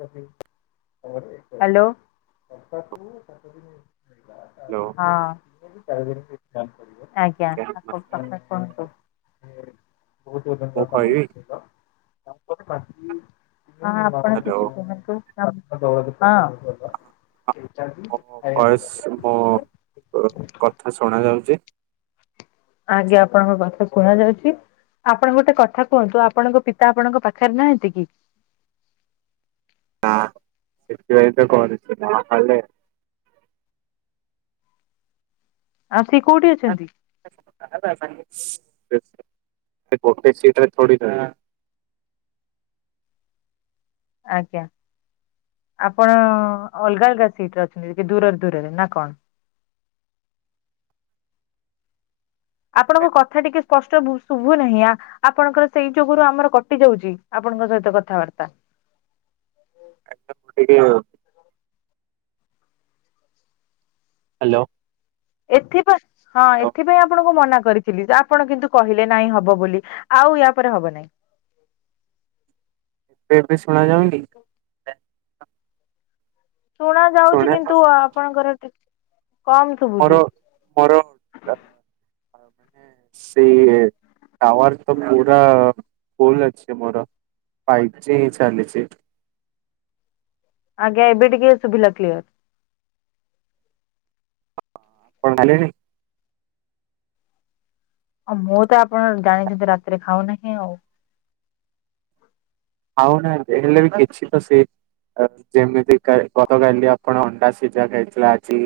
Hello [inaudible] hello ଆଜ୍ଞା ଆ କୁହନ୍ତୁ। ମୁଁ କହିବି [inaudible] ହ୍ୟାଲୋ ହଁ ମୋ ଭୟସ ମୋ କଥା ଶୁଣା ଯାଉଛି? ଆଜ୍ଞା ଆପଣଙ୍କ କଥା ଶୁଣା ଯାଉଛି। ଆପଣ ଗୋଟେ କଥା କୁହନ୍ତୁ ଆପଣଙ୍କ ପିତା ଆପଣଙ୍କ ପାଖରେ ନାହାନ୍ତି କି? [unintelligible] ଆଉ ସିଏ [inaudible] କୋଉଠି ଅଛନ୍ତି? [unintelligible] ସିଟରେ ଥୋଡ଼ି ଆଜ୍ଞା ଆପଣ ଅଲଗା ଅଲଗା ସିଟରେ ଅଛନ୍ତି, ଟିକେ ଦୂରରେ ଦୂରରେ ନା କଣ? [inaudible] ଆପଣଙ୍କ କଥା ଟିକେ ସ୍ପଷ୍ଟ ଶୁଭୁ ନାହିଁ, ଆ ଆପଣଙ୍କର ସେଇ ଯୁଗୁରୁ ଆମର କଟି ଯାଉଛି। ଆପଣଙ୍କ ସହିତ କଥାବାର୍ତ୍ତା [unintelligible] ହ୍ୟାଲୋ। ଏଥିପାଇଁ, ହଁ ଏଥିପାଇଁ ଆପଣଙ୍କୁ ମନା କ କରିଥିଲି ଯେ -ଆପଣ କିନ୍ତୁ କହିଲେ ନାଇଁ ହବ ବୋଲି, ଆଉ ୟା ପରେ ହବ ନାଇଁ [inaudible] ଏବେ [unintelligible] ଶୁଣା ଯାଉନି? ଶୁଣା ଯାଉଛି ଶୁଣେ କିନ୍ତୁ ଆପଣଙ୍କର ଟ କମ୍ ମୋର ଶୁବୁଛି। ମୋର ଅ, ମାନେ ସେଇ ଟାୱାର ତ ପୁରା ଫୁଲ୍ ଅଛି ମୋର। ଫାଇପ୍ ଜି ଚାଲିଛି। ଆଜ୍ଞା। ଏବେ ଟିକେ ଶୁଭିଲା କ୍ଲିୟର। [inaudible] ଆଉ ମୁଁ ତ ଆପଣ ଜାଣିଛନ୍ତି ରାତିରେ ଖାଉ ନାହିଁ ଆଉ। ଖାଉନା ହେଲେ ବି କିଛି ତ ସେ ଯେମିତି ଗତ କାଲି ଆପଣ -ଅଣ୍ଡା ସିଝା ଖାଇଥିଲେ ଆଜି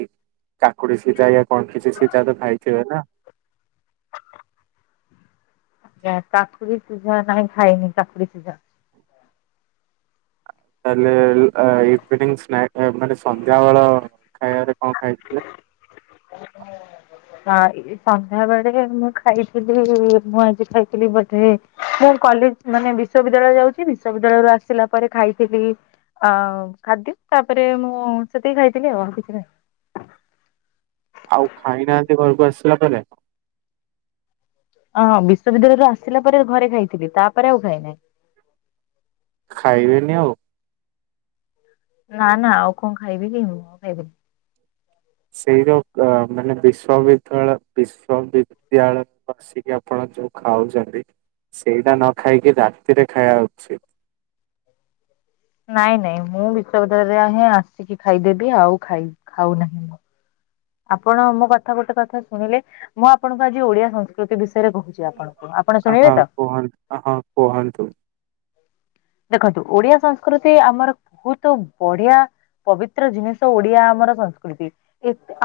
କାକୁଡି ସିଝା, ୟା କଣ କିଛି ସିଝା ତ, ଖାଇଥିବେ ନା? କାକୁଡି ସିଝା, ନାଇଁ ଖାଇନି କାକୁଡି ସିଝା। ତାହଲେ ଇଭିନିଂ ସ୍ନାକ୍ ମାନେ ସନ୍ଧ୍ୟାବେଳ ଖାଇବାରେ କଣ ଖାଇଥିଲେ? [inaudible] ସନ୍ଧ୍ୟା ବେଳେ ମୁଁ ଖାଇଥିଲି, ମୁଁ ଆଜି ଖାଇଥିଲି ବୋଧେ ମୁଁ କଲେଜ ମାନେ ବିଶ୍ୱବିଦ୍ୟାଳୟ ଯାଉଛି, ବିଶ୍ବବିଦ୍ୟାଳୟରୁ ଆସିଲା ପରେ ଖାଇଥିଲି ଆ ଖାଦ୍ୟ ତାପରେ ମୁଁ ସେତିକି ଖାଇଥିଲି ଆଉ କିଛି ନାହିଁ। ଆଉ ଖାଇନାହାନ୍ତି ଘରକୁ ଆସିଲା ପରେ? ହଁ ବିଶ୍ୱବିଦ୍ୟାଳୟରୁ ଆସିଲା ପରେ ଘରେ ଖାଇଥିଲି, ତାପରେ ଆଉ ଖାଇନାହିଁ। ଖାଇବେନି ଆଉ? ନା ନା ଆଉ କଣ ଖାଇବି, ମୁଁ ଆଉ ଖାଇବିନି। ସେଇ ଯଉ ମାନେ ବିଶ୍ୱବିଦ୍ୟାଳୟ ବିଶ୍ଵବିଦ୍ୟାଳୟରେ ଆସିକି ଆପଣ ଯୋଉ ଖାଉଛନ୍ତି ସେଇଟା ନ ଖାଇକି ରାତିରେ ଖାଇବା ଉଚିତ୍। ନାଇଁ ନାଇଁ ମୁଁ ବିଶ୍ୱବିଦ୍ୟାଳୟରୁ ହିଁ ଆସିକି ଖାଇଦେବି ଆଉ ଖାଉ ନାହିଁ ମୁଁ। ଆପଣ ମୋ କଥା ଗୋଟେ କଥା ଶୁଣିଲେ -ମୁଁ ଆପଣଙ୍କୁ ଆଜି ଓଡିଆ ସଂସ୍କୃତି ବିଷୟ କହୁଛି ଆପଣଙ୍କୁ, ଆପଣ ଶୁଣିବେ ହଁ ତ? କୁହନ୍ତୁ ହଁ କୁହନ୍ତୁ ଦେଖନ୍ତୁ ଓଡିଆ ସଂସ୍କୃତି ଆମର ବହୁତ ବଢିଆ। ପବିତ୍ର ଜିନିଷ ଓଡିଆ ଆମର ସଂସ୍କୃତି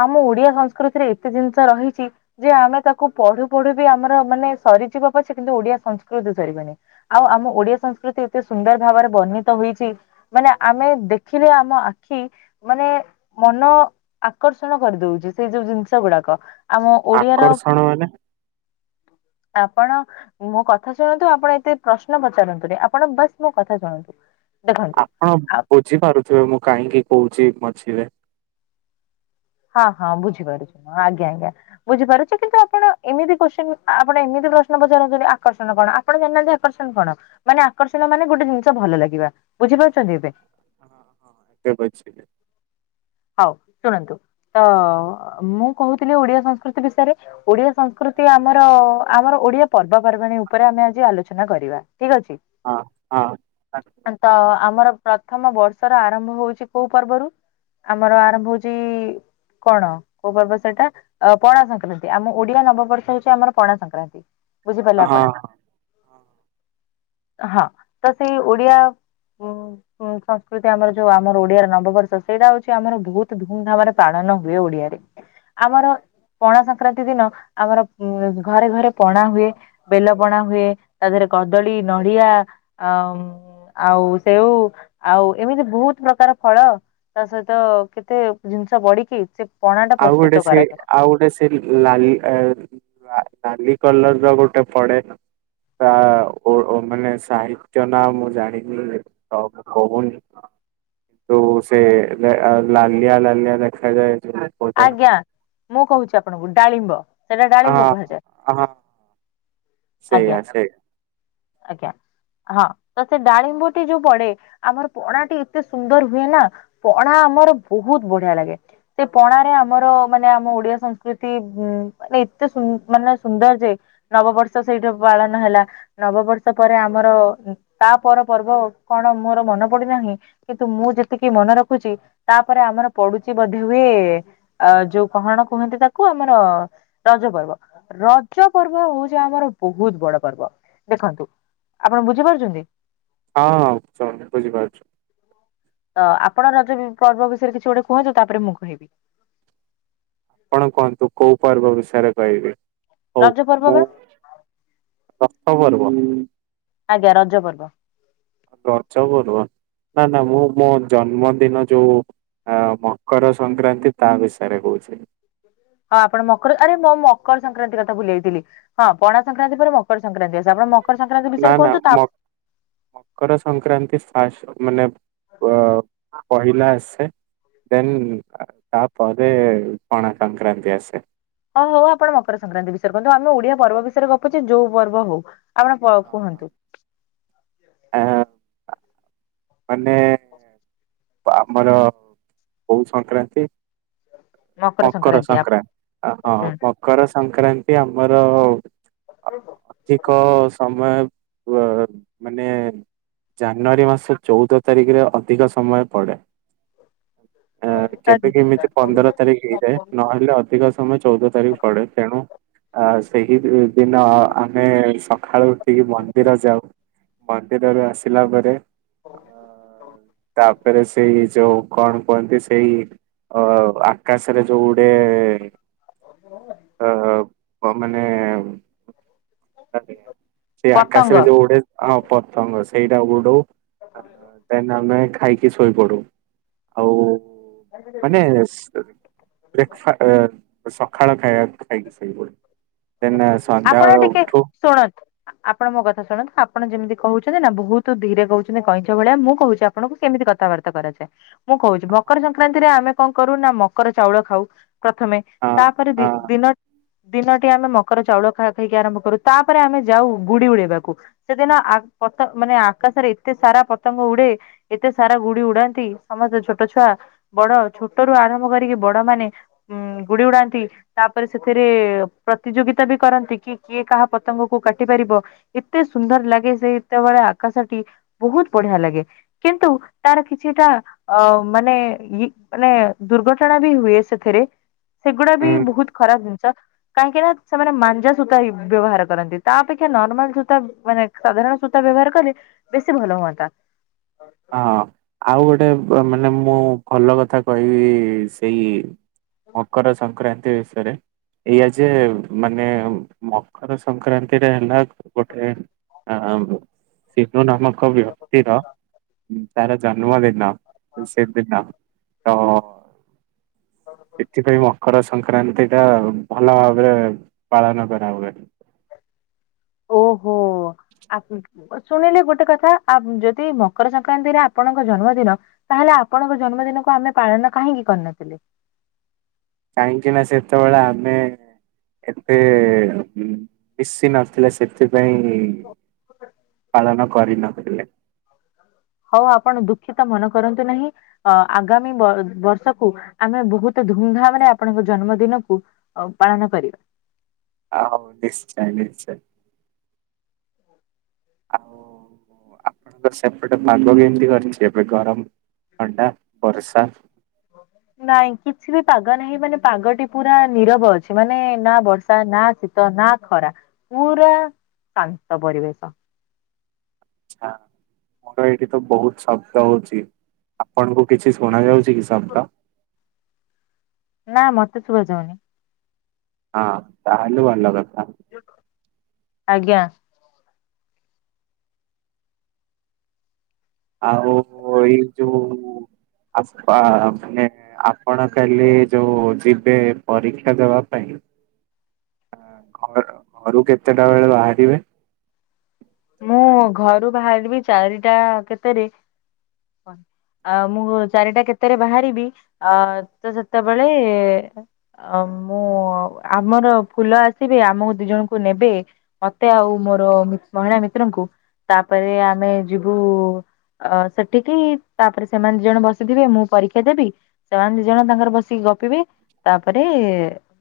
ଆମ ଓଡିଆ ସଂସ୍କୃତିରେ ଏତେ ଜିନିଷ ରହିଛି ଯେ ଆମେ ତାକୁ ପଢୁ ପଢୁ ବି ଆମର ମାନେ ସରିଯିବ ପଛେ କିନ୍ତୁ ଓଡିଆ ସଂସ୍କୃତି ସରିବନି । ଆଉ ଆମ ଓଡିଆ ସଂସ୍କୃତି ଏତେ ସୁନ୍ଦର ଭାବରେ ବର୍ଣ୍ଣିତ ହୋଇଛି ମାନେ ଆମେ ଦେଖିଲେ ଆମ ଆଖି ମାନେ ମନ ଆକର୍ଷଣ କରିଦଉଛି ସେଇ ଯୋଉ ଜିନିଷ ଗୁଡାକ ଆମ ଓଡିଆର ଆକର୍ଷଣ ମାନେ? ଆପଣ ମୋ କଥା ଶୁଣନ୍ତୁ, ଆପଣ ଏତେ ପ୍ରଶ୍ନ ପଚାରନ୍ତୁନି ଆପଣ ବାସ୍ ମୋ କଥା ଶୁଣନ୍ତୁ ଦେଖନ୍ତୁ ଆପଣ ବୁଝିପାରୁଥିବେ, ମୁଁ କାହିଁକି କହୁଛି ମଝିରେ ହଁ ହଁ ବୁଝିପାରୁଛି ଆଜ୍ଞା ଆଜ୍ଞା ବୁଝିପାରୁଛ କିନ୍ତୁ ଆପଣ ଏମିତି କ୍ଚ ଆପଣ ଏମିତି ପ୍ରଶ୍ନ ପଚାର ଆକର୍ଷଣ କଣ ଆପଣ ଜାଣିନାହାନ୍ତି ଆକର୍ଷଣ କଣ ମାନେ ଆକର୍ଷଣ ମାନେ ଗୋଟେ ଜିନିଷ ଭଲ ଲାଗିବ ବୁଝିପାରୁଛନ୍ତି ଏବେ। ହଁ ହଁ ଏକା ବା ହଉ ଶୁଣନ୍ତୁ ତ ମୁଁ କହୁଥିଲି ଓଡିଆ ସଂସ୍କୃତି ବିଷୟରେ ଓଡିଆ ସଂସ୍କୃତି ଆମର ଆମର ଓଡିଆ ପର୍ବପର୍ବାଣୀ ଉପରେ ଆମେ ଆଜି ଆଲୋଚନା କରିବା ଠିକ ଅଛି ହଁ ହଁ। ତ ଆମର ପ୍ରଥମ ବର୍ଷର ଆରମ୍ଭ ହଉଛି କୋଉ ପର୍ବରୁ ଆମର ଆରମ୍ଭ ହଉଛି। କଣ କୋଉ ପର୍ବ ସେଇଟା ପଣା ସଂକ୍ରାନ୍ତି ଆମ ଓଡିଆ ନବବର୍ଷ ହଉଛି ଆମର ପଣା ସଂକ୍ରାନ୍ତି। ବୁଝିପାରିଲେ ଆପଣ ହଁ ହଁ ତ ସେଇ ଓଡିଆ ହଁଁ ସଂସ୍କୃତି ଆମର ଯୋଉ ଆମର ଓଡିଆର ନବବର୍ଷ ସେଇଟା ହଉଛି ଆମର ବହୁତ ଧୁମଧାମରେ ପାଳନ ହୁଏ ଓଡିଆରେ ଆମର ପଣା ସଂକ୍ରାନ୍ତି ଦିନ ଆମର ଉ ଘରେ ଘରେ ପଣା ହୁଏ ବେଲ ପଣା ହୁଏ ତା ଦେହରେ କଦଳୀ ନଡିଆ ଆ ଆଉ ସେଉ ଆଉ ଏମିତି ବହୁତ ପ୍ରକାର ଫଳ ତା ସହିତ କେତେ ଜିନିଷ ବଢିକି ସେ ପଣା ଟା ପ୍ରସ୍ତୁତ ଆଉଡ ସେ କରାଯାଏ ଆଉଡ ସେ ଲାଲ ନାଲି କଲର ର ଗୋଟେ ପଡେନ ତା ମାନେ ସାହିତ୍ୟ ନା ମୁଁ ଜାଣିନି କହୁନି। ତୁ ସେ ଲାଲିଆ ଲାଲିଆ ଦେଖାଯାଏ। ଗୋଟେ ଆଜ୍ଞା ମୁଁ କହୁଛି ଆପଣଙ୍କୁ ଡାଳିମ୍ବ ସେଇଟା ଡାଳିମ୍ବ ହଁ। କୁହାଯାଏ। ହଁ ସେଇଆ ଆଜ୍ଞା ସେଇଆ ଆଜ୍ଞା। ହଁ ତ ସେ ଡାଳିମ୍ବ ଯୋଉ ପଡେ ଆମର ପଣାଟି ଏତେ ସୁନ୍ଦର ହୁଏ ନା ପଣା। ଆମର ବହୁତ ବଢିଆ ଲାଗେ ସେ ପଣ ାରେ ଆମର ମାନେ ଆମ ଓଡିଆ ସଂସ୍କୃତି ଉ ମାନେ ଏତେ ମାନେ ସୁନ୍ଦର ଯେ ନବବର୍ଷ ସେଇଠୁ ପାଳନ ହେଲା ନବବର୍ଷ ପରେ ଆମର ତା ପର ପର୍ବ କଣ? ମୋର ମନ ପଡିନାହିଁ କିନ୍ତୁ ମୁଁ ଯେତିକି ମନେ ରଖୁଛି ତାପରେ ଆମର ପଡୁଛି ବଧ ହୁଏ ଯୋଉ କହଣ କୁହନ୍ତି ତାକୁ ଆମର ରଜ ପର୍ବ ରଜ ପର୍ବ ପର୍ବ ହଉଛି ଆମର ବହୁତ ବଡ ପର୍ବ ଦେଖନ୍ତୁ ଆପଣ ବୁଝିପାରୁଛନ୍ତି। ହଁ ହ ସନ ବୁଝିପାରୁଛୁ ତ ଆପଣ ନଦ ପର୍ବ ବିଷୟରେ କିଛି ଗୋଟେ କୁହନ୍ତୁ ତାପରେ ମୁଁ କହିବି ଆପଣ କୁହନ୍ତୁ କୋଉ ପର୍ବ ବିଷୟରେ କହିବି ରଜ ପର୍ବ ବା ହ ଆଜ୍ଞା ରଜ ପର୍ବ। ଆ ଚରୁ ନ ନା ମୁ ମୁ ଜନ୍ମଦିନ ଯୋଉ ଆ ମକର ସଂକ୍ରାନ୍ତି ତା ବିଷୟରେ କହୁଛି। ହଁ ଆପଣ ମକର ଆରେ ମୁଁ ମକର ସଂକ୍ରାନ୍ତି କଥା ଭୁଲେଇଥିଲି ହଁ ପଣା ସଂକ୍ରାନ୍ତି ପରେ ମକର ସଂକ୍ରାନ୍ତି ଆସ ଆପଣ ମକର ସଂକ୍ରାନ୍ତି ନା ବିଷୟରେ ନା କୁହନ୍ତୁ ତା ମକ ମକର ସଂକ୍ରାନ୍ତି ହ ମାନେ ପହିଲ ଆସେ ଦେନ୍ ତାପ ପଣା ସଂକ୍ରାନ୍ତି ଆସେ [inaudible] ହଁ ହଉ ଆପଣ ମକର ସଂକ୍ରାନ୍ତି ବିଷୟରେ କୁହନ୍ତୁ ଆମେ ଓଡିଆ ପର୍ବ ବିଷୟରେ ଗପଛେ ଯୋଉ ପର୍ବ ହଉ। ଆପଣ କୁହନ୍ତୁ। ଆ ମାନେ। ଆମର ବୋ ସଂକ୍ରାନ୍ତି ମକର ସଂକ୍ରାନ୍ତି ହଁ ମକର ସଂକ୍ରାନ୍ତି ଆମ ଆର ଅଧିକ ସମୟ। ମାନେ ଜାନୁଆରୀ ମାସ ଚଉଦ ତାରିଖରେ ଅଧିକ ସମୟ ପଡ଼େ ହ। କେବେ କେ ଏମିତି ପନ୍ଦର ତାରିଖ ହେଇଯାଏ ନହେଲେ ଅଧିକ ସମୟ ଚଉଦ ତାରିଖ ପଡେ ତେଣୁ ଆ ସେହି ଦିନ ଆମେ ସକାଳୁ ଉଠିକି ମନ୍ଦିର ଯାଉ। ମନ୍ଦିରରେ ଆସିଲା ପରେ ଅ ତାପ ତାପରେ ସେଇ ଯୋଉ କଣ କୁହନ୍ତି ସେଇ ଅ ଆକାଶରେ ଯୋଉ ଗୁଟେ ଅ ମାନେ ସେଇ ପତଙ୍ଗ ଆକାଶରେ ଯୋଉ ଗୋଟେ ହଁ ପତଙ୍ଗ ସେଇଟା ଉଡଉ। ଦେନ୍ ଆମେ ଖାଇକି ଶୋଇପଡୁ ଆଉ। ମାନେ ବ୍ରେକ୍ଫା ଆ ସକାଳ ଖାଇ ଖାଇକି ଶଇ ପଡୁ ଦେନ ସନ୍ଧ୍ୟାବେେଳ ଉଠ ଶୁଣନ୍ତ ଆପଣ ମୋ କଥା ଶୁଣନ୍ତୁ ଆପଣ ଯେମିତି କହୁଛନ୍ତି ନା ବହୁତ ଧୀରେ କହୁଛନ୍ତି କଇଁଛ ଭଳିଆ ମୁଁ କହୁଛି ଆପଣଙ୍କୁ କେମିତି କଥାବାର୍ତା କରାଯାଏ। ମୁଁ କହୁଛି ମକର ହଁ ସଂକ୍ରାନ୍ତିରେ ଆମେ କଣ କରୁ ନା ମକର ଚାଉଳ ଖାଉ। ପ୍ରଥମେ ତାପରେ ହଁ ଦିନ ଦିନ ଆମେ ମକର ଚାଉଳ ଖ ଖାଇକି ଆରମ୍ଭ କରୁ ତାପରେ ଆମେ ଯାଉ ଗୁଡି ଉଡେଇବାକୁ ସେଦିନ ଆ ପତ ମାନେ ଆକାଶରେ ଏତେ ସାରା ପତଙ୍ଗ ଉଡେ ଏତେ ସାରା ଗୁଡି ଉଡାନ୍ତି ସମସ୍ତେ ଛୋଟ ଛୁଆ ବଡ ଛୋଟ ରୁ ଆରମ୍ଭ କରିକି ବଡ ମାନେ ଉ ଗୁଡି ଉଡାନ୍ତି ତାପରେ ସେଥିରେ ପ୍ରତିଯୋଗିତା ବି କରନ୍ତି କି କିଏ କାହା ପତଙ୍ଗ କ କାଟି ପାରିବ ଏତେ ସୁନ୍ଦର ଲାଗେ ସେ ଯେତେବେଳେ ଆକାଶ ଟି ବହୁତ ବଢିଆ ଲାଗେ କିନ୍ତୁ ତାର କିଛିଟା ଅ ମାନେ ଇ ମାନେ ଦୁର୍ଘଟଣା ବି ହୁଏ ସେଥିରେ ସେଗୁଡା ବି ହୁଁ ବହୁତ ଖରାପ ଜିନିଷ। କାହିଁକି ନା ସେମାନେ ମାଞ୍ଜା ସୂତା ବ୍ୟବହାର କରନ୍ତି, ତା ଅପେକ୍ଷା ନର୍ମାଲ ସୂତା ମାନେ ସାଧାରଣ ସୂତା ବ୍ୟ ବ୍ୟବହାର କଲେ ବେଶୀ ଭଲ ହୁଅନ୍ତା ହଁ। ଆଉ ଗୋଟେ ମାନେ ମୁଁ ଭଲ କଥା କହିବି ସେଇ ମକର ସଂକ୍ରାନ୍ତି ବିସୟରେ ଏଇଆ ଯେ ମାନେ ମକର ସଂକ୍ରାନ୍ତିରେ ହେଲା ଗୋଟେ ଆ ସିଂଧୁ ନାମକ ବ୍ୟକ୍ତିର। ତାର ଜନ୍ମ ଦିନ ଶି ଦିନ। ତ ସେଥିପାଇଁ ମକର ସଂକ୍ରାନ୍ତି ଟା ଭଲ ଭାବରେ ପାଳନ କରା ହୁଏ। ଓହୋ। [unintelligible] ଶୁଣିଲି ଗୋଟେ କଥା ଆ ଯଦି ମକର ସଂକ୍ରାନ୍ତିରେ ଆପଣଙ୍କ ଜନ୍ମଦିନ ତାହେଲେ ଆ ଆପଣଙ୍କ ଜନ୍ମଦିନକୁ ଆମେ ପାଳନ କାହିଁକି କରିନଥିଲେ? କାହିଁକି ନା ସେତେବେଳେ ଆମେ ଏତେ ମିଶି ନଥିଲା ସେତେ ପାଇଁ ପାଳନ କରିନଥିଲେ। ଆଉ ଆପଣ ଦୁଃଖିତ ମନ କରନ୍ତୁ ନାହିଁ ଆଗାମୀ ବ ବର୍ଷକୁ ଆମେ ବହୁତ ଧମ ଧାମ ରେ ଆପଣଙ୍କ ଜନ୍ମଦିନକୁ ପାଳନ କରିବା। ହଉ ନିଶ୍ଚୟ ନିଶ୍ଚୟ। ଆଉ ଆପଣଙ୍କ ସେପଟେ ମାଗ କେମିତି କରିଛି? ଏପଟେ ଗରମ ଥଣ୍ଡା, ବର୍ଷା । ହଁ। ନାଇଁ କିଛି ବି ପାଗ ନାହିଁ ମାନେ ପାଗଟି ପୁରା ନିରବ ଅଛି ମାନେ ନା ବର୍ଷା ନା ଶୀତ ନା ଖରା ପୁରା ଶାନ୍ତ ପରିବେଶ। ହଁ। ମୋର ଏଇଠି ତ ବହୁତ ଶବ୍ଦ ହଉଛି ଆପଣଙ୍କୁ କିଛି ଶୁଣା ଯାଉଛି କି ଶବ୍ଦ? ନା ମତେ ଶୁଭାଯାଉନି। ହଁ ତାହେଲେ ଭଲ କ ଆଜ୍ଞା। ଆଉ ଏଇ ଯୋଉ ଆପା ମାନେ ଆପଣ କାଲି ଯୋଉ ଯିବେ ପରୀକ୍ଷା ଦବା ପାଇଁ ହ ଆ ଘର ଘରୁ କେତେଟା ବେଳେ ବାହାରିବେ? ମୁଁ ଘରୁ ବାହାରିବି ଚାରିଟା କେତେରେ। ଆ ମୁଁ ଚାରିଟା କେତେରେ ବାହାରିବି ଅ ତ ସେତେବେଳେ ମୁଁ ଆମର ଫୁଲ ଆସିବେ ଆମକୁ ଦି ଜଣଙ୍କୁ ନେବେ ମତେ ଆଉ ମୋର ମହିଳା ମିତ୍ରଙ୍କୁ ତାପରେ ଆମେ ଯିବୁ ଅ ସେଠିକି ତାପରେ ସେମାନେ ଦି ଜଣ ବସିଥିବେ ମୁଁ ପରୀକ୍ଷା ଦେବି ସେମାନେ ଦି ଜଣ ତାଙ୍କର ବସିକି ଗପିବେ ତାପରେ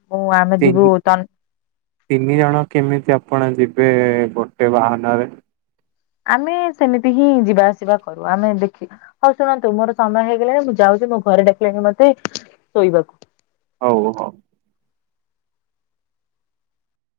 ମୁଁ ଆମେ ଯିବୁ ତିନି ତିନି ଜଣ କେମିତି ଆପଣ ଯିବେ ଏବେ ଗୋଟେ ବାହାନରେ ଆମେ ସେମିତି ହିଁ ଯିବା ଆସିବା କରୁ ଆମେ ଦେଖି ହଉ ଶୁଣନ୍ତୁ ମୋର ସମୟ ହେଇଗଲା ମୁଁ ଯାଉଛି। ଁ ଘରେ ଡାକିଲାଣି ମତେ ଶୋଇବାକୁ। ହଉ ହଉ।